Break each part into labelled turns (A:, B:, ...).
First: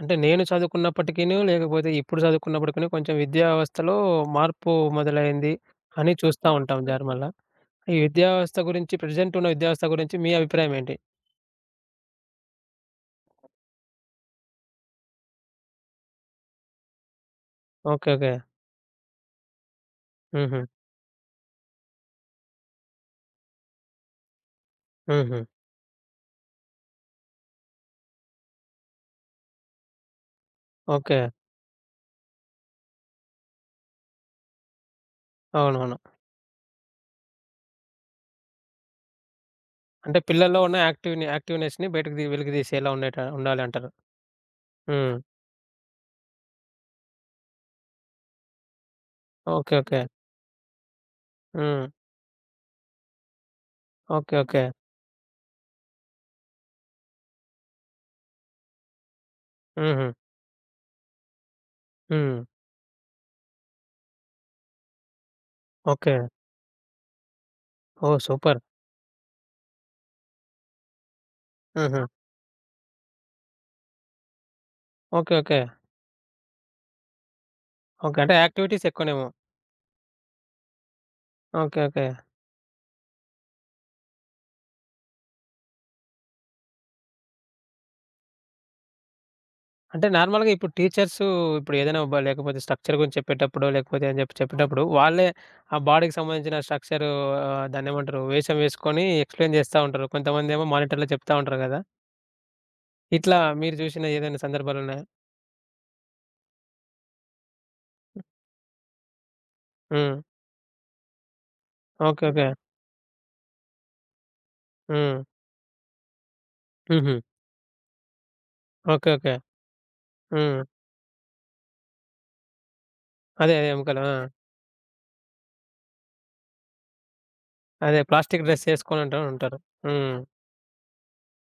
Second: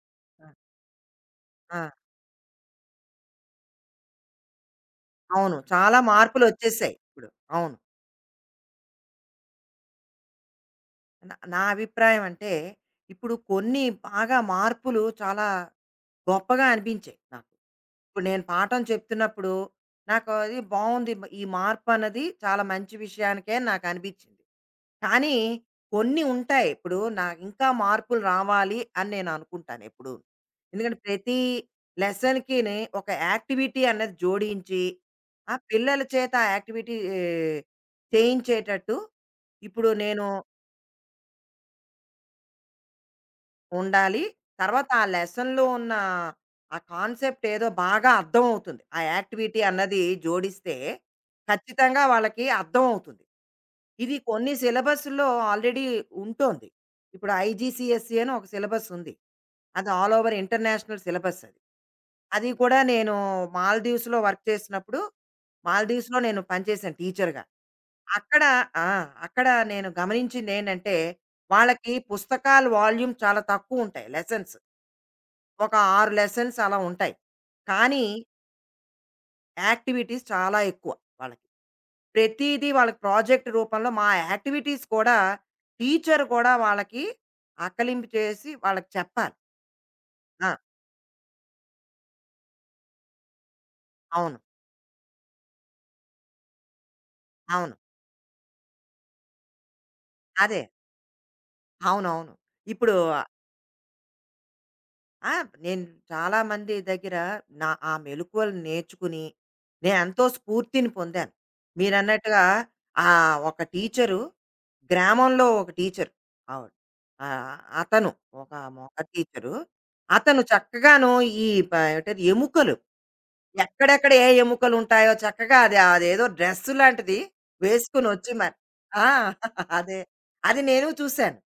A: అంటే నేను చదువుకున్నప్పటికీను,
B: ఆ!
A: లేకపోతే ఇప్పుడు చదువుకున్నప్పటికీను కొంచెం విద్యా వ్యవస్థలో మార్పు మొదలైంది
B: అవును. చాలా
A: అని చూస్తా ఉంటాం
B: మార్పులొచ్చేసాయి
A: జారుమల్ల.
B: ఇప్పుడు. అవును.
A: ఈ విద్యా వ్యవస్థ గురించి ప్రెజెంట్ ఉన్న విద్యా వ్యవస్థ గురించి మీ అభిప్రాయం ఏంటి?
B: నా నా అభిప్రాయం అంటే, ఇప్పుడు కొన్ని బాగా మార్పులు చాలా గొప్పగా అనిపించాయి నాకు.
A: ఓకే.
B: ఇప్పుడు
A: ఓకే.
B: నేను పాఠం చెప్తున్నప్పుడు నాకు అది
A: హుహు.
B: బావుంది. ఈ మార్పన్నది చాలా మంచి విషయానికే నాకనిపిచ్చింది. కానీ
A: హుహు.
B: కొన్ని ఉంటాయి. ఇప్పుడు ఇంకా మార్పులు రావాలి అని నేననుకుంటాను ఎప్పుడూ. ఎందుకంటే
A: ఓకే.
B: ప్రతి లెసన్‌కిని ఒక యాక్టివిటీ అన్నది జోడించి, ఆ
A: అవునవును.
B: పిల్లల చేత ఆ యాక్టివిటీ చేయించేటట్టు ఇప్పుడు
A: అంటే
B: నేను
A: పిల్లల్లో ఉన్న యాక్టివ్‌ని యాక్టివ్‌నెస్‌ని బయటకు వెలికి తీసేలా ఉండాలంటారు.
B: ఉండాలి. తర్వాత ఆ
A: హ్మ్.
B: లెసన్‌లో ఉన్న ఆ కాన్సెప్ట్ ఏదో బాగా అర్థమవుతుంది. ఆ యాక్టివిటీ
A: ఓకే. ఓకే.
B: అన్నది జోడిస్తే
A: హ్మ్.
B: ఖచ్చితంగా వాళ్ళకి అర్థమవుతుంది. ఇది
A: ఓకే.
B: కొన్ని
A: ఓకే.
B: సిలబస్‌లో ఆల్రెడీ ఉంటోంది. ఇప్పుడు ఐజీసీఎస్‌ఈ అని ఒక సిలబస్ ఉంది. అది
A: హుహు.
B: ఆల్ ఓవర్ ఇంటర్నేషనల్ సిలబస్ అది.
A: హ్మ్.
B: అది కూడా నేను మాల్దీవ్స్‌లో వర్క్ చేసినప్పుడు
A: ఓకే.
B: మాల్దీవ్స్‌లో నేను పనిచేశాను టీచర్‌గా.
A: ఓహ్!
B: అక్కడ
A: సూపర్.
B: ఆ! అక్కడ నేను గమనించిందేంటంటే వాళ్ళకి
A: హుహు.
B: పుస్తకాల వాల్యూమ్ చాలా తక్కువుంటాయి లెసన్స్.
A: ఓకే. ఓకే.
B: ఒక 6 లెసన్స్ అలా ఉంటాయి. కానీ
A: ఓకే. అంటే యాక్టివిటీస్ ఎక్కువనేమో.
B: యాక్టివిటీస్ చాలా ఎక్కువ వాళ్ళకి.
A: ఓకే. ఓకే.
B: ప్రతీదీ వాళ్ళకి ప్రాజెక్ట్ రూపంలో మా యాక్టివిటీస్ కూడా టీచర్ కూడా వాళ్ళకి ఆకలింపు చేసి వాళ్ళకి చెప్పాలి.
A: అంటే
B: ఆ!
A: నార్మల్‌గా ఇప్పుడు టీచర్సు ఇప్పుడు ఏదైనా లేకపోతే స్ట్రక్చర్ గురించి చెప్పేటప్పుడో, లేకపోతే అని చెప్పి
B: అవును.
A: చెప్పేటప్పుడు వాళ్ళే ఆ బాడీకి సంబంధించిన స్ట్రక్చరు
B: అవును.
A: దాన్నేమంటారు వేషం వేసుకొని ఎక్స్‌ప్లెయిన్ చేస్తా ఉంటారు.
B: అదే.
A: కొంతమందేమో మానిటర్‌లో చెప్తా ఉంటారు గదా!
B: అవునవును. ఇప్పుడు
A: ఇట్లా మీరు చూసిన ఏదైనా సందర్భాలున్నాయా?
B: ఆ! నేను చాలామంది దగ్గర ఆ మెళకువలు నేర్చుకుని,
A: హ్మ్.
B: నేనెంతో స్ఫూర్తిని పొందాను.
A: ఓకే.
B: మీరన్నట్టుగా
A: ఓకే.
B: ఒక టీచరు
A: హ్మ్.
B: గ్రామంలో ఒక టీచరు ఆవిడ.
A: హుహు.
B: అతను ఒక మగ
A: ఓకే. ఓకే.
B: టీచరు. అతను
A: హ్మ్.
B: చక్కగాను ఈ ప ఏమిటది ఎముకలు
A: అదే. అదే ఎముకలు.
B: ఎక్కడెక్కడ
A: ఆ!
B: ఏ ఎముకలుంటాయో చక్కగా అది అదేదో డ్రెస్ లాంటిది
A: అదే
B: వేసుకొనొచ్చి
A: ప్లాస్టిక్
B: మరి
A: డ్రెస్ ఏసుకొని
B: ఆ!
A: ఉంటా ఉంటారు.
B: అదే.
A: హ్మ్.
B: అది నేను చూసాను.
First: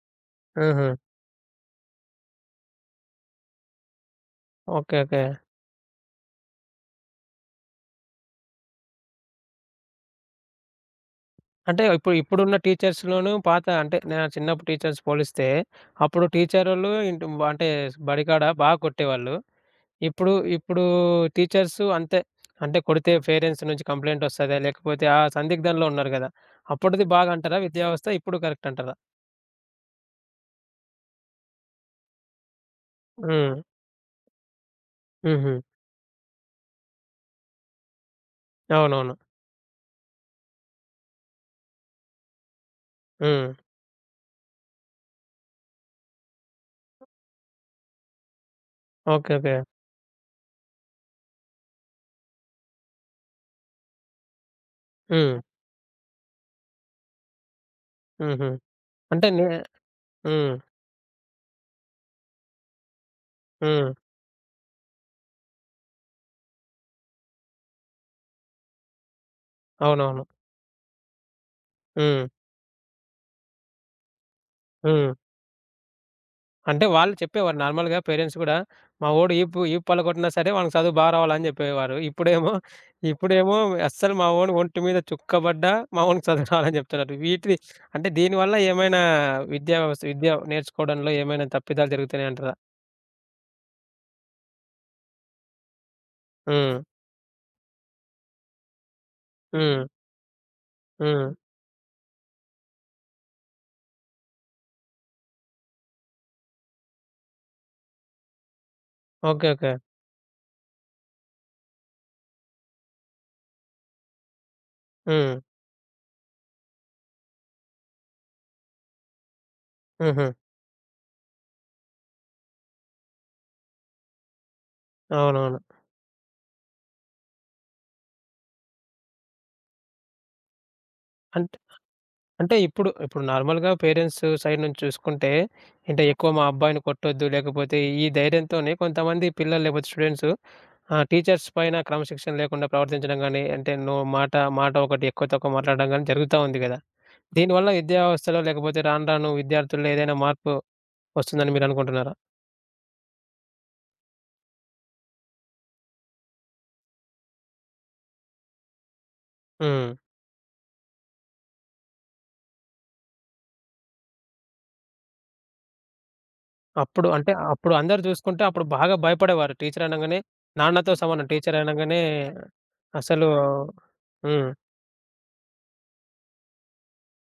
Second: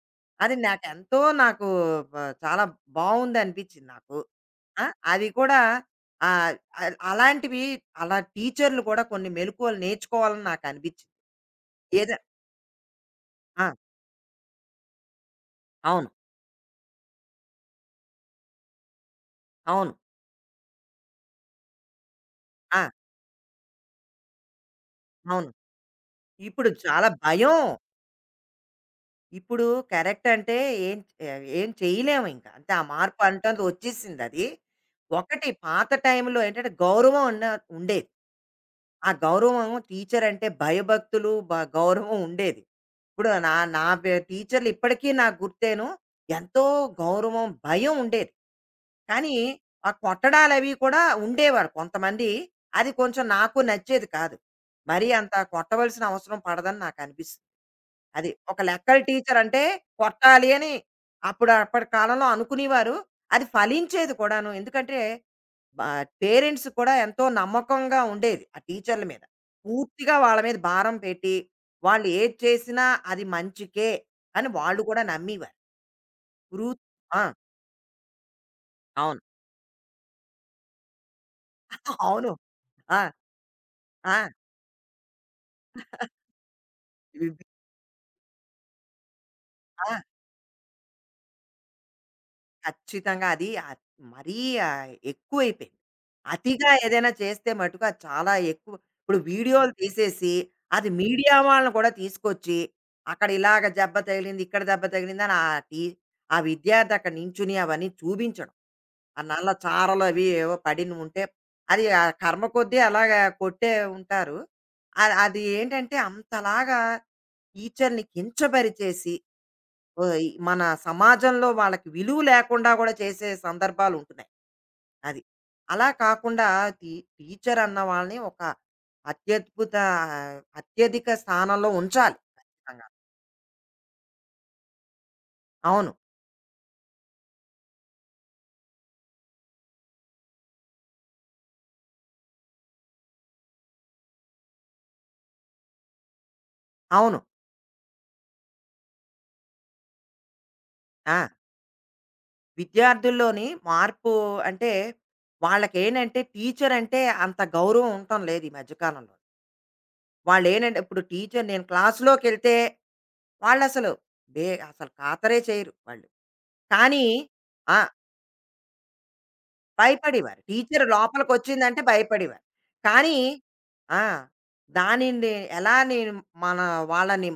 B: అది
A: హుహు.
B: నాకెంతో నాకు బ చాలా బావుందనిపించింది నాకు. ఆ!
A: ఓకే. ఓకే.
B: అవి కూడా ఆహ్, అల్ అలాంటివి అలా టీచర్‌లు కూడా కొన్ని మెళకువలు నేర్చుకోవాలని నాకనిపించింది.
A: అంటే
B: ఏద
A: ఇప్పుడున్న టీచర్స్‌లోనూ పాత
B: ఆ!
A: అంటే నా చిన్నప్పుడు టీచర్స్ పోలిస్తే,
B: అవును.
A: అప్పుడు టీచరోళ్ళు ఇంటు అంటే బడికాడ బాగా కొట్టేవాళ్ళు.
B: అవును.
A: ఇప్పుడు ఇప్పుడు టీచర్స్ అంతే. అంటే
B: ఆ!
A: కొడితే పేరెంట్స్ నుంచి కంప్లెయింట్ ఒస్తదా? లేకపోతే ఆ
B: అవును.
A: సందిగ్ధంలో ఉన్నారు గదా!
B: ఇప్పుడు
A: అప్పటిది
B: చాలా భయం.
A: బాగంటారా విద్యా వ్యవస్థ? ఇప్పుడు కరెక్ట్ అంటారా?
B: ఇప్పుడు కరెక్ట్ అంటే ఏం ఏం చేయలేము ఇంకా. అంటే ఆ మార్పు
A: హ్మ్.
B: అంటంది వచ్చేసిందది. ఒకటి
A: హుహు.
B: పాత టైంలో ఏంటంటే గౌరవం ఉన్న ఉండేది. ఆ
A: అవునవును.
B: గౌరవం టీచర్ అంటే భయభక్తులు, గౌరవం ఉండేది. ఇప్పుడు
A: హ్మ్.
B: నా నా బె టీచర్‌లు ఇప్పటికీ నాకు గుర్తేను ఎంతో గౌరవం, భయం ఉండేది.
A: ఓకే.
B: కానీ
A: ఓకే.
B: ఆ కొట్టడాలవి కూడా ఉండేవారు కొంతమంది. అది కొంచెం నాకు నచ్చేది కాదు. మరీ అంత
A: హ్మ్.
B: కొట్టవలసిన అవసరం పడదని నాకనిపిస్తుంది. అది
A: హుహు.
B: ఒక లెక్కల
A: అంటే
B: టీచర్
A: నే
B: అంటే కొట్టాలి
A: హ్మ్.
B: అని అప్పటి కాలంలో అనుకునేవారు. అది
A: హ్మ్.
B: ఫలించేది కూడాను. ఎందుకంటే పేరెంట్స్ కూడా ఎంతో నమ్మకంగా ఉండేది ఆ టీచర్ల మీద. పూర్తిగా
A: అవునవును.
B: వాళ్ళ మీద భారం పెట్టి, వాళ్ళు
A: హ్మ్.
B: ఏది చేసినా అది మంచికే అని వాళ్ళు కూడా
A: హ్మ్.
B: నమ్మేవారు. గురువు
A: అంటే వాళ్ళు
B: ఆ!
A: చెప్పేవారు నార్మల్‌గా పేరెంట్స్ గూడా, మా
B: అవును.
A: వోడు ఈపు ఈపు పలగొట్టినా సరే వానికి చదువు బా రావాలని జెప్పేవారు.
B: అవును.
A: ఇప్పుడేమో
B: ఆ!
A: ఇప్పుడేమో
B: ఆ!
A: అస్సలు మా వోడు ఒంటి మీద చుక్క బడ్డా మా వోనికి చదువు రావాలని జెప్తున్నారు.
B: ఇవి
A: వీటిది అంటే దీనివల్ల ఏమైనా విద్యా
B: ఆ!
A: వ్యవస్థ విద్య నేర్చుకోవడంలో ఏమైనా తప్పిదాలు జరుగుతున్నాయంటారా?
B: ఖచ్చితంగా అది మరీ ఎక్కువైపోయింది. అతిగా
A: హ్మ్.
B: ఏదైనా చేస్తే మటుకు అది చాలా ఎక్కువ. ఇప్పుడు వీడియోలు
A: హ్మ్.
B: తీసేసి, అది
A: హ్మ్. హ్మ్.
B: మీడియా వాళ్ళని కూడా తీసుకొచ్చి, అక్కడ ఇలాగ దెబ్బ తగిలింది, ఇక్కడ దెబ్బ తగిలిందని ఆ విద్యార్థి అక్కడ నించుని అవన్నీ చూపించడం. ఆ
A: ఓకే.
B: నల్ల
A: ఓకే.
B: చారలు అవి ఏవో పడినవి ఉంటే, అది ఆ కర్మ కొద్దీ అలాగా కొట్టే ఉంటారు. అది
A: హ్మ్.
B: అది ఏంటంటే అంతలాగా టీచర్‌ని కించపరిచేసి ఈ
A: హుహు.
B: మన సమాజంలో వాళ్ళకి విలువ లేకుండా కూడా చేసే సందర్భాలు ఉంటున్నాయి. అది.
A: అవునవును.
B: అలా కాకుండా టీ టీచర్ అన్న వాళ్ళని ఒక అత్యద్భుత అత్యధిక
A: అన్
B: స్థానంలో ఉంచాలి.
A: అంటే
B: ఖచ్చితంగా.
A: ఇప్పుడు నార్మల్‌గా పేరెంట్స్ సైడ్ నుంచి చూసుకుంటే,
B: అవును.
A: అంటే ఎక్కువ మా అబ్బాయిని కొట్టొద్దు, లేకపోతే ఈ ధైర్యంతోనే కొంతమంది పిల్లలు లేకపోతే స్టూడెంట్స్ టీచర్స్ పైన క్రమశిక్షణ లేకుండా ప్రవర్తించడం గాని, అంటే నో మాట మాట ఒకటి ఎక్కువ తక్కువ మాట్లాడడం గాని జరుగుతా ఉంది గదా!
B: అవును.
A: దీనివల్ల విద్యా వ్యవస్థలో లేకపోతే రాను రాను విద్యార్థుల్లో ఏదైనా మార్పు
B: ఆ!
A: వస్తుందని మీరు అనుకుంటున్నారా?
B: విద్యార్థుల్లోని మార్పు అంటే వాళ్ళకేంటంటే టీచర్ అంటే అంత గౌరవం ఉండటం లేదు ఈ మధ్య కాలంలో.
A: హ్మ్.
B: వాళ్ళేంటంటే ఇప్పుడు టీచర్ నేను క్లాస్‌లోకెళ్తే వాళ్ళసలు బే అసలు ఖాతరే చేయరు వాళ్ళు. కానీ
A: అంటే అప్పుడు
B: ఆ!
A: అందరూ చూసుకుంటే అప్పుడు బాగా భయపడేవారు. టీచర్ అనంగానే
B: భయపడేవారు. టీచర్
A: నాన్నతో సమానం. టీచర్
B: లోపలికొచ్చిందంటే
A: అనంగానే
B: భయపడేవారు. కానీ
A: అసలు
B: ఆ!
A: హ్మ్.
B: దానిని ఎలా నేను మన వాళ్ళని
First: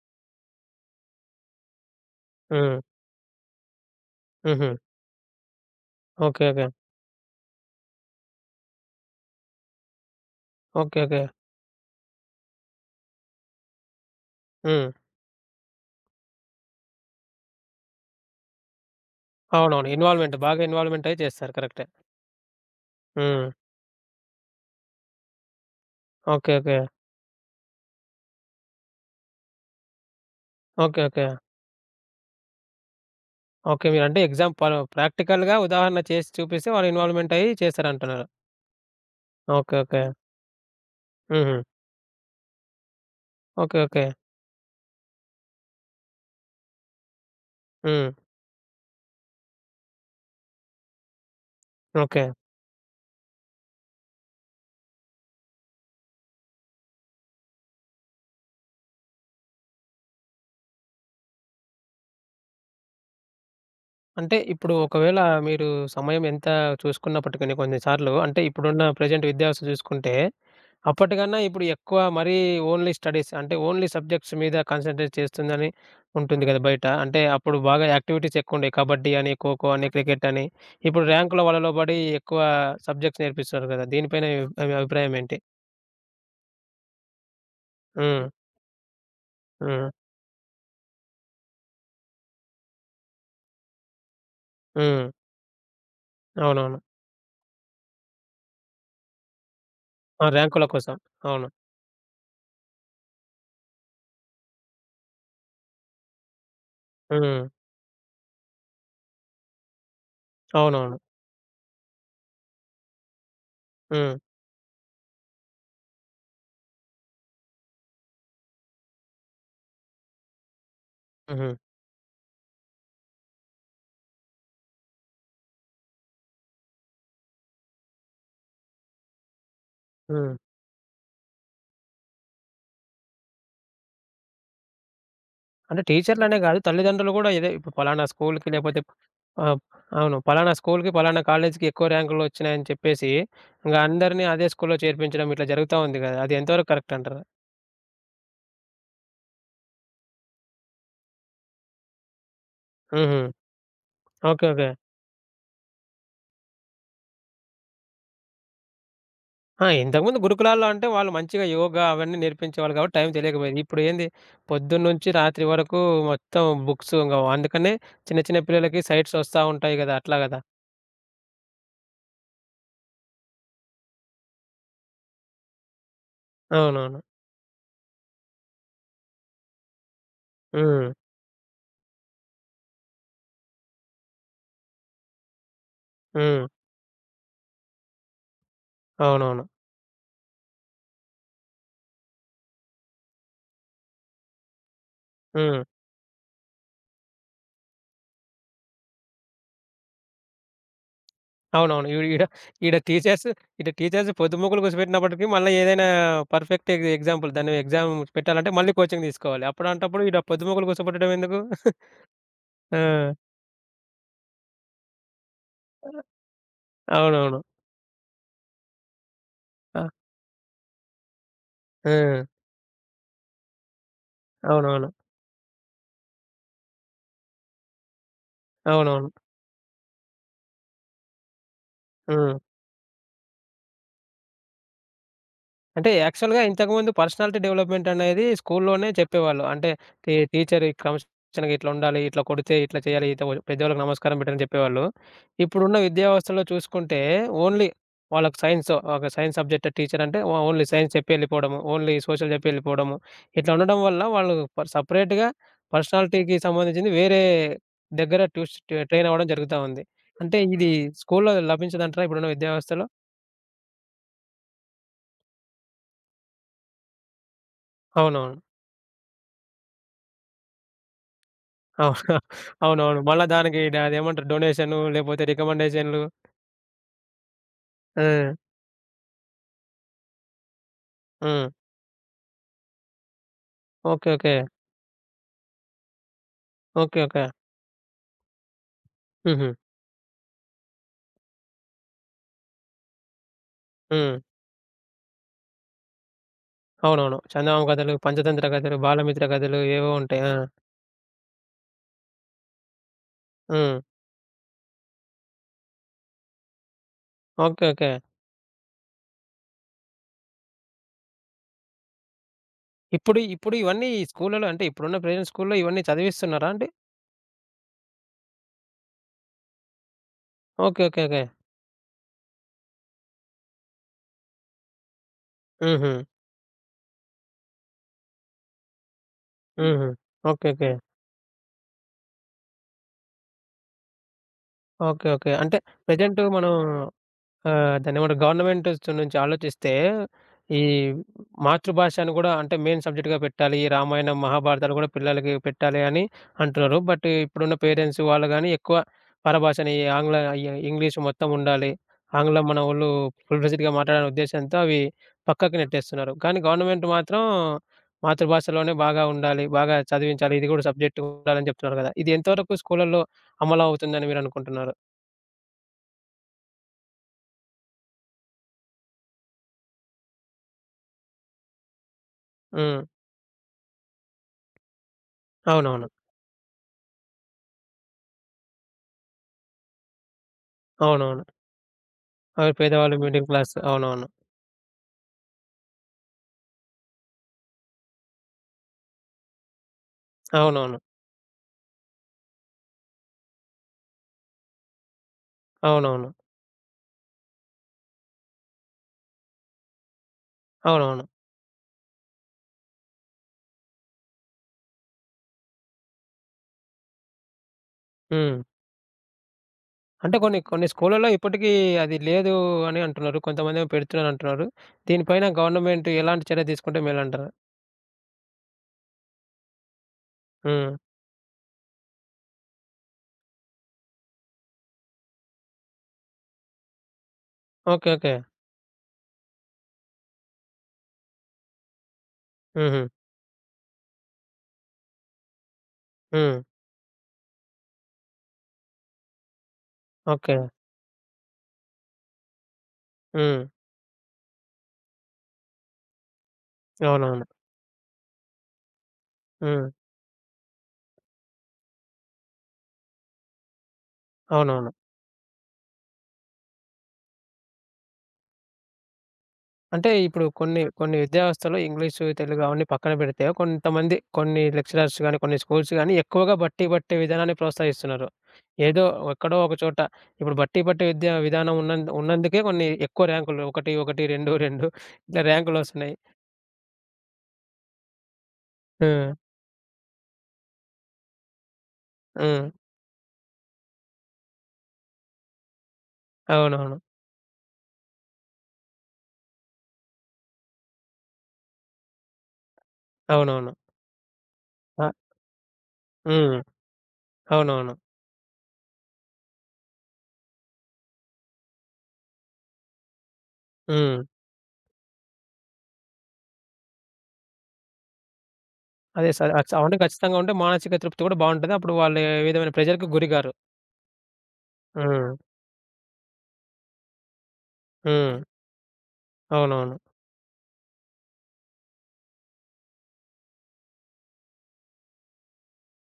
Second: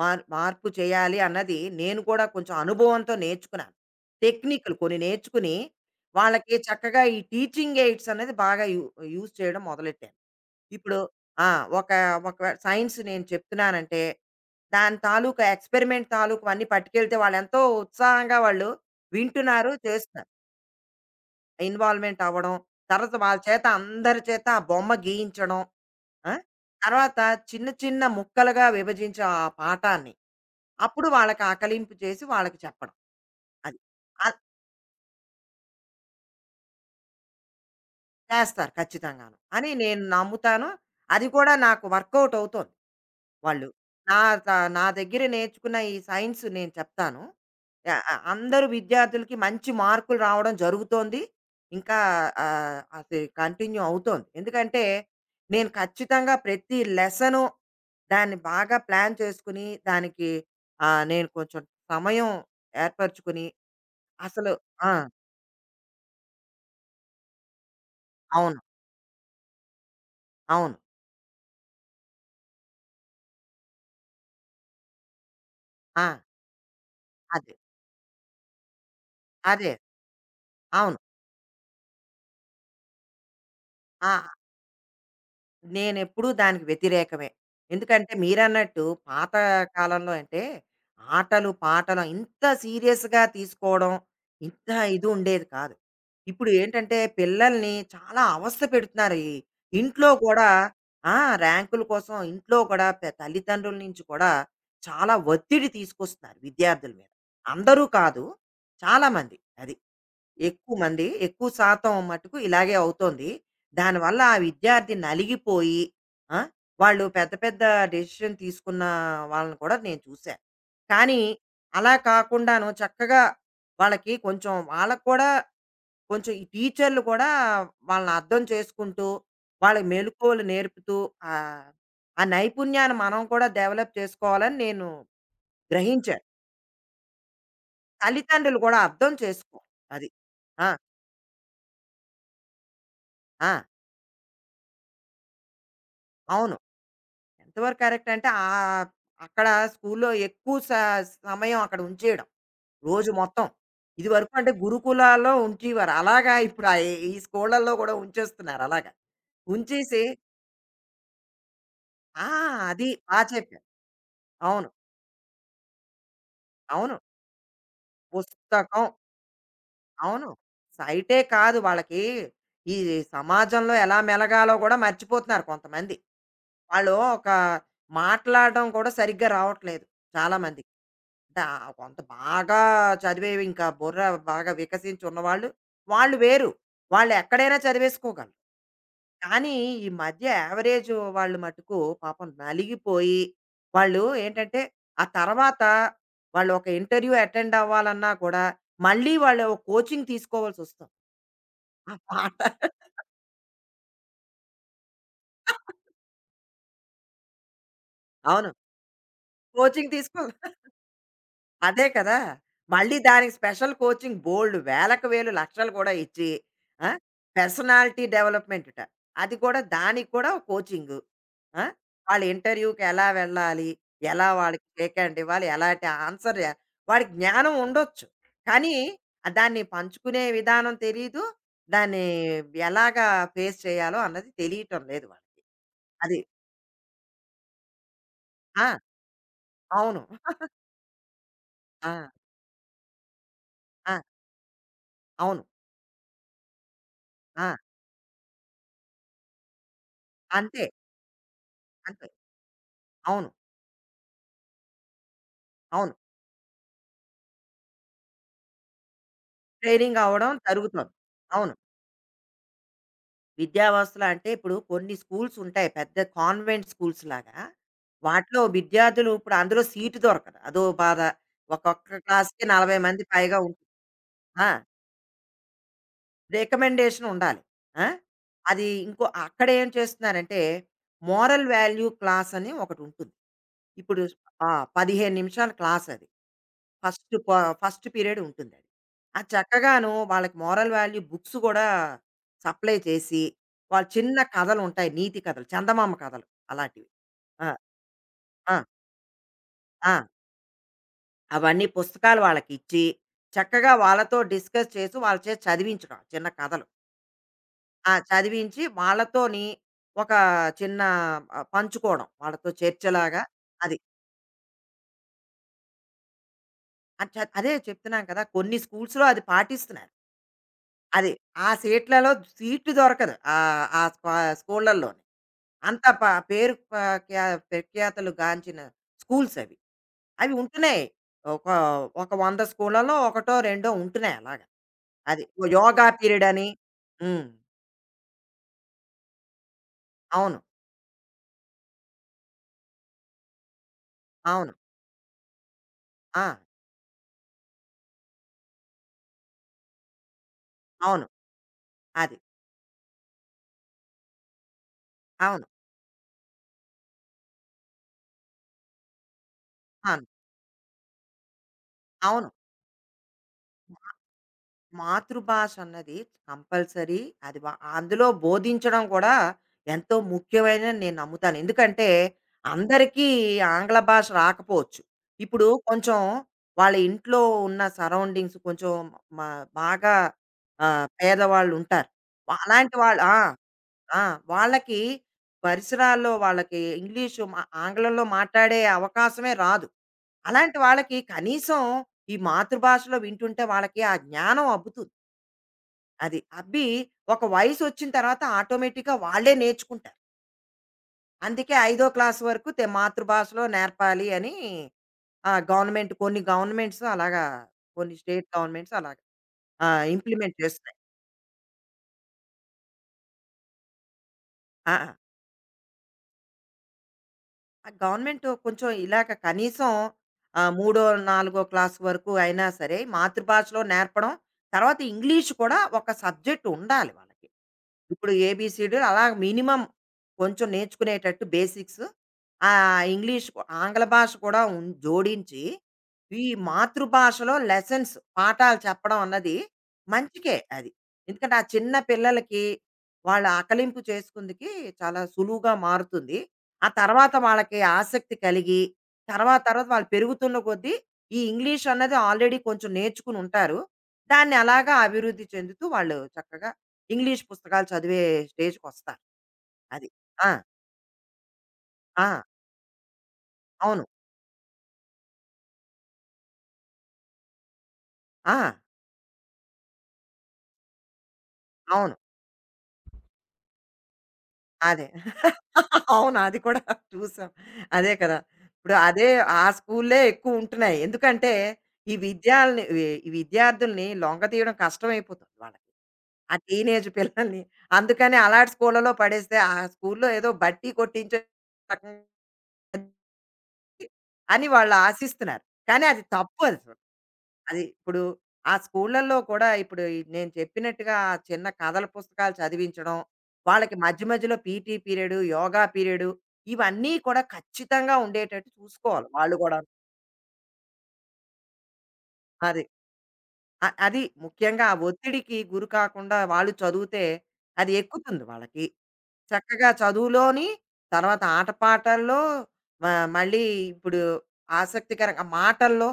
B: మార్పు చేయాలి అన్నది నేను కూడా కొంచెం
A: హ్మ్.
B: అనుభవంతో నేర్చుకున్నాను.
A: హుహు.
B: టెక్నిక్‌లు కొన్ని నేర్చుకుని,
A: ఓకే.
B: వాళ్ళకి
A: ఓకే.
B: చక్కగా ఈ టీచింగ్ ఎయిడ్స్ అనేది బాగా యూజ్ చేయడం మొదలెట్టాను.
A: ఓకే.
B: ఇప్పుడు
A: ఓకే.
B: ఆ! ఒక ఒక సైన్స్ నేను చెప్తున్నానంటే,
A: హ్మ్.
B: దాని తాలూకా ఎక్స్‌పెరిమెంట్ తాలూకు అన్నీ పట్టుకెళ్తే వాళ్ళెంతో ఉత్సాహంగా వాళ్ళు వింటున్నారు,
A: అవునవును.
B: చేస్తున్నారు.
A: ఇన్వాల్వ్‌మెంట్ బాగా ఇన్వాల్వ్‌మెంట్ అయ్యి చేస్తారు. కరెక్టే.
B: ఇన్వాల్వ్‌మెంట్ అవ్వడం. తర్వాత వాళ్ళ
A: హ్మ్.
B: చేత అందరి చేత ఆ బొమ్మ గీయించడం. ఆ!
A: ఓకే. ఓకే.
B: తర్వాత చిన్న చిన్న ముక్కలుగా విభజించి ఆ పాఠాన్ని.
A: ఓకే.
B: అప్పుడు
A: ఓకే.
B: వాళ్ళకి ఆకలింపు చేసి వాళ్ళకి చెప్పడం. అది.
A: ఓకే. మీరంటే
B: అది
A: ఎగ్జామ్ ప ప్రాక్టికల్‌గా ఉదాహరణ చేసి చూపిస్తే వాళ్ళు ఇన్వాల్వ్‌మెంట్ అయ్యి చేశారంటున్నారు.
B: చేస్తారు ఖచ్చితంగాను. అని
A: ఓకే.
B: నేను
A: ఓకే.
B: నమ్ముతాను. అది కూడా
A: హుహు.
B: నాకు వర్కౌట్ అవుతోంది. వాళ్ళు.
A: ఓకే. ఓకే.
B: నా త నా దగ్గర నేర్చుకున్న ఈ సైన్స్ నేను చెప్తాను.
A: హ్మ్.
B: అందరూ విద్యార్థులకి మంచి మార్కులు రావడం జరుగుతోంది. ఇంకా
A: ఓకే.
B: అది కంటిన్యూ అవుతోంది. ఎందుకంటే, నేను ఖచ్చితంగా ప్రతి లెసను దాన్ని బాగా ప్లాన్ చేసుకుని, దానికి నేను కొంచెం సమయం ఏర్పరచుకుని
A: అంటే
B: అసలు
A: ఇప్పుడు
B: ఆ!
A: ఒకవేళ మీరు సమయం ఎంత చూసుకున్నప్పటికీని కొన్ని సార్లు అంటే
B: అవును.
A: ఇప్పుడున్న ప్రెజెంట్ విద్యావస్థ చూసుకుంటే
B: అవును.
A: అప్పటికన్నా ఇప్పుడు ఎక్కువ మరీ ఓన్లీ స్టడీస్ అంటే ఓన్లీ సబ్జెక్ట్స్ మీద కాన్సంట్రేట్ చేస్తుందని
B: ఆ!
A: ఉంటుంది కదా బయట. అంటే
B: అదే.
A: అప్పుడు బాగా యాక్టివిటీస్ ఎక్కువుండేయి. కబడ్డీ అని, ఖోఖో
B: అదే.
A: అని, క్రికెట్ అని.
B: అవును.
A: ఇప్పుడు ర్యాంకుల వలలో పడి ఎక్కువ సబ్జెక్ట్స్ నేర్పిస్తున్నారు కదా!
B: ఆ!
A: దీనిపైన మీ అవును. మీ అభిప్రాయం ఏంటి?
B: నేనెప్పుడూ దానికి వ్యతిరేకమే. ఎందుకంటే
A: హ్మ్.
B: మీరన్నట్టు పాత
A: హ్మ్.
B: కాలంలో అంటే ఆటలు, పాటలు ఇంత సీరియస్‌గా తీసుకోవడం, ఇంత ఇది
A: హ్మ్.
B: ఉండేది కాదు. ఇప్పుడు
A: అవునవును.
B: ఏంటంటే పిల్లల్ని చాలా అవస్థ పెడుతున్నారు. ఈ ఇంట్లో
A: ఆ!
B: కూడా
A: ర్యాంకుల కోసం.
B: ఆ!
A: అవును.
B: ర్యాంకుల కోసం ఇంట్లో కూడా తల్లిదండ్రుల నుంచి కూడా చాలా ఒత్తిడి తీసుకొస్తున్నారు విద్యార్థుల మీద.
A: హ్మ్.
B: అందరూ కాదు చాలామంది. అది. ఎక్కువ
A: అవునవును.
B: మంది, ఎక్కువ శాతం మట్టుకు ఇలాగే అవుతోంది.
A: హ్మ్.
B: దానివల్ల ఆ విద్యార్థి నలిగిపోయి ఆ! వాళ్ళు పెద్ద పెద్ద డెసిషన్ తీసుకున్న వాళ్ళని కూడా నేను చూశాను. కానీ
A: హుహు.
B: అలా కాకుండాను చక్కగా వాళ్ళకి కూడా కొంచెం ఈ టీచర్‌లు కూడా వాళ్ళని అర్థం చేసుకుంటూ, వాళ్ళకి
A: హ్మ్.
B: మెళకువలు నేర్పుతూ ఆహ్, ఆ నైపుణ్యాన్ని మనం కూడా డెవలప్ చేసుకోవాలని నేను
A: అంటే
B: గ్రహించాను.
A: టీచర్‌లనే కాదు తల్లిదండ్రులు కూడా ఇదే ఇప్పుడు పలానా స్కూల్‌కి
B: తల్లిదండ్రులు కూడా
A: లేకపోతే
B: అర్థం
A: ఆ!
B: చేసుకోవాలి. అది.
A: అవును. పలానా
B: ఆ!
A: స్కూలుకి, పలానా కాలేజీకి ఎక్కువ ర్యాంకులొచ్చినాయని చెప్పేసి,
B: ఆ!
A: ఇంగ అందరిని అదే స్కూలులో చేర్పించడం ఇట్లా జరుగుతా ఉంది గదా! అది
B: అవును.
A: ఎంతవరకు కరెక్ట్ అంటారు?
B: ఎంతవరకు కరెక్ట్ అంటే అక్కడ స్కూల్లో ఎక్కువ సమయం అక్కడ ఉంచేయడం. రోజు
A: హుహు.
B: మొత్తం. ఇదివరకు
A: ఓకే.
B: అంటే
A: ఓకే.
B: గురుకులాల్లో ఉంచేవారు. అలాగా ఇప్పుడు ఈ స్కూళ్ళల్లో కూడా ఉంచేస్తున్నారు అలాగా.
A: ఆ!
B: ఉంచేసి
A: ఇంతకుముందు గురుకులాల్లో అంటే వాళ్ళు మంచిగా యోగా అవన్నీ
B: ఆ!
A: నేర్పించేవాళ్ళు
B: అది
A: కాబట్టి టైం
B: బా
A: తెలియకపోయేది.
B: చెప్పారు.
A: ఇప్పుడేంది
B: అవును.
A: పొద్దున్నుంచి రాత్రి వరకు మొత్తం బుక్స్
B: అవును.
A: ఇంగ అందుకనే చిన్న చిన్న పిల్లలకి
B: పుస్తకం.
A: సైట్స్ వస్తా ఉంటాయి గదా! అట్లా
B: అవును.
A: గదా!
B: సైటే కాదు వాళ్ళకి ఈ సమాజంలో ఎలా మెలగాలో కూడా మర్చిపోతున్నారు కొంతమంది. వాళ్ళు
A: అవునవును.
B: ఒక మాట్లాడడం కూడా సరిగ్గా రావట్లేదు చాలా మందికి.
A: హ్మ్.
B: అంటే ఆ కొంత బాగా చదివేవి ఇంకా బుర్ర బాగా వికసించి ఉన్నవాళ్ళు, వాళ్ళు
A: హ్మ్.
B: వేరు. వాళ్ళు ఎక్కడైనా చదివేసుకోగలరు.
A: అవునవును.
B: కానీ ఈ మధ్య యావరేజ్ వాళ్ళు మట్టుకు పాపం నలిగిపోయి, వాళ్ళు ఏంటంటే ఆ తర్వాత
A: హ్మ్.
B: వాళ్ళు ఒక ఇంటర్వ్యూ అటెండ్ అవ్వాలన్నా కూడా మళ్ళీ వాళ్ళు కోచింగ్ తీసుకోవాల్సొస్తుంది.
A: అవునవును.
B: ఆ
A: ఈడ ఈడ
B: పాట
A: ఈడ టీచర్స్ ఈడ టీచర్స్ పొద్దుమూకులు కూర్చోబెట్టినప్పటికి మళ్ళీ ఏదైనా పర్ఫెక్ట్ ఎగ్జాంపుల్ దాన్ని
B: అవును.
A: పెట్టాలంటే మళ్ళీ కోచింగ్ తీసుకోవాలి.
B: కోచింగ్
A: అప్పుడంటప్పుడు ఈడ
B: తీసుకో
A: పొద్దుమూకులు కూర్చోబెట్టడం ఎందుకు?
B: అదే కదా!
A: ఆ!
B: మళ్ళీ దానికి స్పెషల్ కోచింగ్ బోలెడు వేలకు వేలు, లక్షలు కూడా ఇచ్చి ఆ!
A: అవునవును.
B: పర్సనాలిటీ డెవలప్‌మెంటట. అది కూడా
A: ఆ!
B: దానికి కూడా కోచింగు. ఆ!
A: ఆ!
B: వాళ్ళ ఇంటర్వ్యూకి ఎలా వెళ్ళాలి? ఎలా వాళ్ళకి
A: అవునవును.
B: టేక్ హ్యాండ్ ఇవ్వాలి? ఎలాంటి ఆన్సర్ వాడికి జ్ఞానం ఉండొచ్చు. కానీ
A: అవునవును.
B: ఆ దాన్ని పంచుకునే విధానం తెలీదు. దాన్ని
A: హ్మ్.
B: ఎలాగా ఫేస్ చేయాలో అన్నది తెలియటం లేదు వాళ్ళకి.
A: అంటే
B: అది.
A: యాక్చువల్‌గా ఇంతకుముందు పర్సనాలిటీ డెవలప్‌మెంట్ అనేది
B: ఆ!
A: స్కూల్లోనే చెప్పేవాళ్ళు. అంటే
B: అవును.
A: టీ టీచర్ క్రమశిక్షణగా ఇట్లా
B: ఆ!
A: ఉండాలి, ఇట్లా కొడితే ఇట్లా చేయాలి, ఇట్లా పెద్దవాళ్ళకి
B: ఆ!
A: నమస్కారం పెట్టని చెప్పేవాళ్ళు.
B: అవును.
A: ఇప్పుడున్న విద్యా వ్యవస్థలో చూసుకుంటే
B: ఆ!
A: ఓన్లీ వాళ్ళకి సైన్స్ ఒక సైన్స్ సబ్జెక్ట్ టీచర్ అంటే
B: అంతే.
A: ఓన్లీ సైన్స్ చెప్పి ఎళ్ళిపోవడము, ఓన్లీ
B: అంతే.
A: సోషల్ చెప్పి ఎళ్ళిపోవడము.
B: అవును.
A: ఇట్లా ఉండడం వల్ల వాళ్ళు సెపరేట్‌గా
B: అవును.
A: పర్సనాలిటీకి సంబంధించింది వేరే దగ్గర ట్రైన్ అవ్వడం జరుగుతా ఉంది.
B: ట్రైనింగ్ అవ్వడం
A: అంటే ఇది
B: జరుగుతోంది.
A: స్కూల్‌లో
B: అవును.
A: లభించదంటారా ఇప్పుడున్న విద్యా వ్యవస్థలో?
B: విద్యావస్థలు అంటే ఇప్పుడు కొన్ని స్కూల్స్ ఉంటాయి. పెద్ద కాన్వెంట్ స్కూల్స్ లాగా.
A: అవునవును.
B: వాటిలో విద్యార్థులు ఇప్పుడు అందులో సీటు దొరకదు. అదో బాధ. ఒక్కొక్క
A: అవును.
B: క్లాస్‌కి 40
A: అవునవును.
B: మంది
A: మళ్ళా
B: పైగా
A: దానికి
B: ఉంటుంది.
A: అదేమంటారు
B: ఆ!
A: డొనేషను లేపోతే రికమెండేషన్‌లు.
B: రికమెండేషన్ ఉండాలి. ఆ!
A: ఆ!
B: అది ఇంకో అక్కడేం చేస్తున్నారంటే మోరల్
A: హ్మ్.
B: వాల్యూ క్లాస్ అని ఒకటుంటుంది. ఇప్పుడు
A: ఓకే. ఓకే.
B: ఆ! 15 నిమిషాల క్లాసది.
A: ఓకే.
B: First
A: okay.
B: ప ఫస్ట్ పీరియడ్ ఉంటుందది. అది ఆ
A: హుహు.
B: చక్కగాను వాళ్ళకి మోరల్ వాల్యూ బుక్స్ గూడా సప్లై చేసి, వాళ్ళు చిన్న
A: హ్మ్.
B: కథలుంటాయి. నీతి కథలు, చందమామ కథలు అలాంటివి.
A: అవునవును.
B: ఆ!
A: చందమామ కథలు, పంచతంత్ర
B: ఆ!
A: కథలు, బాలమిత్ర కథలు ఏవో
B: ఆ!
A: ఉంటాయి. ఆ!
B: అవన్నీ పుస్తకాలు వాళ్ళకిచ్చి, చక్కగా
A: హ్మ్.
B: వాళ్ళతో డిస్కస్ చేసి, వాళ్ళ చేత చదివించడం ఆ చిన్న కథలు.
A: ఓకే. ఓకే.
B: చదివించి వాళ్ళతోని ఒక చిన్న పంచుకోవడం. వాళ్ళతో
A: ఇప్పుడు
B: చర్చలాగా
A: ఇప్పుడు
B: అది.
A: ఇవన్నీ ఈ స్కూళ్ళలో అంటే ఇప్పుడున్న ప్రెజెంట్ స్కూల్లో ఇవన్నీ చదివిస్తున్నారా అండి?
B: అది చ అదే చెప్తున్నాను కదా! కొన్ని స్కూల్స్‌లో అది పాటిస్తున్నారు.
A: ఓకే. ఓకే.
B: అది.
A: ఓకే.
B: ఆ సీట్లలో సీటు దొరకదు. ఆహ్, ఆ స్కా స్కూళ్ళల్లోని. అంత
A: హుహు.
B: ప పేరు ప క్యా ప్రఖ్యాతులు గాంచిన స్కూల్స్ అవి.
A: హుహు.
B: అవి
A: ఓకే. ఓకే.
B: ఉంటున్నాయి. ఒక, ఒక 100 స్కూళ్ళలో ఒకటో, రెండో ఉంటున్నాయి అలాగా.
A: ఓకే.
B: అది.
A: ఓకే.
B: ఓ
A: అంటే
B: యోగా
A: ప్రెజెంటు
B: పీరియడ్ అని.
A: మనం
B: హ్మ్.
A: ఆ! దాన్నేమంటారు గవర్నమెంట్ స్ నుంచి ఆలోచిస్తే,
B: అవును.
A: ఈ మాతృభాషను గూడా అంటే మెయిన్ సబ్జెక్ట్‌గా పెట్టాలి. ఈ రామాయణం,
B: అవును.
A: మహాభారతాలు గూడా పిల్లలకి పెట్టాలి అని
B: ఆ!
A: అంటున్నారు. బట్ ఇప్పుడున్న పేరెంట్స్ వాళ్ళు గాని ఎక్కువ పరభాషని ఆంగ్ల ఈ ఇంగ్లీష్
B: అవును.
A: మొత్తం ఉండాలి.
B: అది.
A: ఆంగ్లం మనోళ్ళు ఫుల్‌ఫ్లెడ్జెడ్‌గా మాట్లాడాలనే ఉద్దేశ్యంతో అవి
B: అవును.
A: పక్కకు నెట్టేస్తున్నారు. కానీ గవర్నమెంట్ మాత్రం మాతృభాషలోనే బాగా ఉండాలి. బాగా
B: అవును.
A: చదివించాలి. ఇది గూడా సబ్జెక్ట్ ఉండాలని చెప్తున్నారు గదా! ఇది
B: అవును.
A: ఎంతవరకు స్కూళ్ళలో అమలవుతుందని మీరనుకుంటున్నారు?
B: మాతృభాష అన్నది కంపల్సరీ. అది వా అందులో బోధించడం కూడా ఎంతో ముఖ్యమైనదని నేను నమ్ముతాను. ఎందుకంటే
A: హ్మ్.
B: అందరికీ ఆంగ్ల భాష రాకపోవచ్చు. ఇప్పుడు
A: అవునవును.
B: కొంచెం వాళ్ళ ఇంట్లో ఉన్న సరౌండింగ్స్ కొంచెం మా బాగా
A: అవునవును.
B: పేదవాళ్ళుంటారు.
A: అవి
B: అలాంటి
A: పేదవాళ్ళు
B: వాళ్ళు ఆ!
A: Middle class.
B: ఆ!
A: అవునవును.
B: వాళ్ళకి పరిసరాల్లో వాళ్ళకి ఇంగ్లీషు మా ఆంగ్లంలో మాట్లాడే అవకాశమే రాదు. అలాంటి
A: అవునవును.
B: వాళ్ళకి కనీసం ఈ మాతృభాషలో వింటుంటే వాళ్ళకి ఆ జ్ఞానం అబ్బుతుంది.
A: అవునవును.
B: అది. ఒక వయసొచ్చిన తర్వాత ఆటోమేటిక్‌గా వాళ్ళే నేర్చుకుంటారు.
A: అవునవును.
B: అందుకే ఐదో క్లాస్ వరకు మాతృభాషలో నేర్పాలి అని ఆహ్, గవర్నమెంట్ కొన్ని గవర్నమెంట్స్ అలాగా కొన్ని స్టేట్
A: హ్మ్.
B: గవర్నమెంట్స్ అలాగా
A: అంటే
B: ఇంప్లిమెంట్
A: కొన్ని కొన్ని
B: చేస్తున్నాయి.
A: స్కూళ్ళలో ఇప్పటికీ అది లేదు అని అంటున్నారు. కొంతమందేమో పెడుతున్నారంటున్నారు.
B: ఆ!
A: దీనిపైన గవర్నమెంట్ ఎలాంటి చర్య తీసుకుంటే మేలంటారు?
B: ఆ గవర్నమెంట్ కొంచెం ఇలాగ కనీసం
A: హ్మ్.
B: మూడో, నాలుగో క్లాస్ వరకు అయినా సరే మాతృభాషలో నేర్పడం. తర్వాత ఇంగ్లీష్ కూడా ఒక సబ్జెక్ట్ ఉండాలి వాళ్ళకి.
A: ఓకే.
B: ఇప్పుడు
A: ఓకే.
B: ఏబీసీడీ అలా మినిమమ్ కొంచెం నేర్చుకునేటట్టు బేసిక్స్. ఆ
A: హుహు.
B: ఇంగ్లీష్, ఆంగ్ల భాష కూడా జోడించి, ఈ
A: హ్మ్.
B: మాతృభాషలో లెసన్స్ పాఠాలు చెప్పడం అన్నది మంచికే
A: ఓకే.
B: అది. ఎందుకంటే ఆ చిన్న పిల్లలకి వాళ్ళ
A: హ్మ్.
B: ఆకలింపు చేసుకుందుకి చాలా సులువుగా మారుతుంది. ఆ తర్వాత
A: అవునవును.
B: వాళ్ళకి ఆసక్తి కలిగి, తర్వాత తర్వాత
A: హ్మ్.
B: వాళ్ళు పెరుగుతున్న కొద్దీ ఈ ఇంగ్లీష్ అన్నది ఆల్రెడీ కొంచెం నేర్చుకుని ఉంటారు. దాన్ని
A: అవునవును.
B: అలాగా అభివృద్ధి చెందుతూ వాళ్ళు చక్కగా ఇంగ్లీష్ పుస్తకాలు చదివే స్టేజ్‌కొస్తారు. అది.
A: అంటే ఇప్పుడు
B: ఆ!
A: కొన్ని కొన్ని విద్యా వ్యవస్థలో ఇంగ్లీషు,
B: ఆ!
A: తెలుగు అవన్నీ పక్కన పెడితే
B: అవును.
A: కొంతమంది కొన్ని లెక్చరర్స్ గాని, కొన్ని స్కూల్స్ గాని ఎక్కువగా బట్టి పట్టే విధానాన్ని ప్రోత్సహిస్తున్నారు.
B: ఆ!
A: ఏదో ఎక్కడో ఒక చోట ఇప్పుడు బట్టి పట్టే విద్యా విధానం
B: అవును.
A: ఉన్నందుకే కొన్ని ఎక్కువ ర్యాంకులు 1, 1, 2, 2
B: అదే.
A: ఇట్లా ర్యాంకులు వస్తున్నాయి.
B: అవును. అది కూడా చూసాం. అదే కదా! ఇప్పుడు అదే
A: హ్మ్.
B: ఆ స్కూల్లే ఎక్కువుంటున్నాయి. ఎందుకంటే, ఈ
A: హ్మ్.
B: విద్యాల్ని వి విద్యార్థుల్ని లొంగదీయడం కష్టమైపోతుంది వాళ్ళకి. ఆ
A: అవునవును.
B: టీనేజ్ పిల్లల్ని. అందుకని అలాంటి స్కూళ్ళలో పడేస్తే, ఆ స్కూల్లో ఏదో బట్టీ కొట్టించే రకం
A: అవునవును.
B: అని వాళ్ళు
A: ఆ!
B: ఆశిస్తున్నారు. కానీ అది
A: హ్మ్.
B: తప్పు అది. అది
A: అవునవును.
B: ఇప్పుడు ఆ స్కూళ్ళల్లో కూడా ఇప్పుడు ఈ నేను చెప్పినట్టుగా ఆ చిన్న కథల పుస్తకాలు చదివించడం, వాళ్ళకి
A: హ్మ్.
B: మధ్య మధ్యలో పీటీ పీరియడ్, యోగా పీరియడ్ ఇవన్నీ కూడా ఖచ్చితంగా ఉండేటట్టు చూసుకోవాలి
A: అదే స
B: వాళ్ళు
A: అచ్
B: గూడాను.
A: అవన్నీ ఖచ్చితంగా ఉంటే మానసిక తృప్తి కూడా బావుంటది. అప్పుడు వాళ్ళు ఏ విధమైన
B: అది.
A: ప్రెషర్‌కి గురిగారు.
B: అది ముఖ్యంగా ఆ
A: హ్మ్.
B: ఒత్తిడికి గురి కాకుండా వాళ్ళు చదివితే అది
A: హ్మ్.
B: ఎక్కుతుంది వాళ్ళకి చక్కగా
A: అవునవును.
B: చదువులోని తర్వాత ఆటపాటల్లో మళ్ళీ ఇప్పుడు ఆసక్తికరంగా మాటల్లో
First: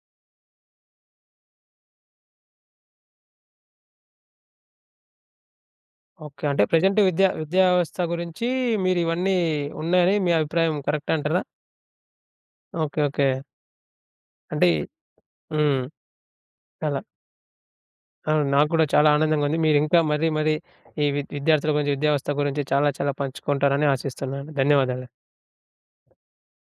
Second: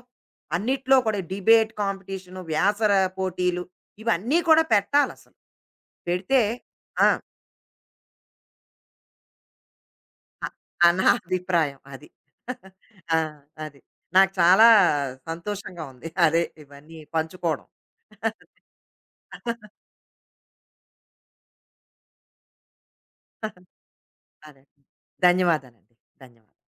B: అన్నిట్లో కూడా డిబేట్ కాంపిటీషను పోటీలు ఇవన్నీ కూడా పెట్టాలి అసలు పెడితే
A: ఓకే. అంటే ప్రెజెంట్
B: ఆ,
A: విద్యా విద్యా వ్యవస్థ గురించి మీరివన్నీ ఉన్నాయని మీ
B: అ-
A: అభిప్రాయం
B: ఆ నా
A: కరెక్టే అంటారా?
B: అభిప్రాయం అది
A: ఓకే.
B: ఆ,
A: ఓకే.
B: అది నాకు చాలా
A: అంటే హ్మ్.
B: సంతోషంగా ఉంది అదే ఇవన్నీ
A: చాలా
B: పంచుకోవడం
A: అవును. నాకు కూడా చాలా ఆనందంగా ఉంది. మీరింకా మరీ మరీ ఈ విద్యార్థుల గురించి, విద్యా వ్యవస్థ గురించి చాలా చాలా పంచుకుంటారని ఆశిస్తున్నాను.
B: అదే.
A: ధన్యవాదాలు.
B: ధన్యవాదాలండి. ధన్యవాదాలు.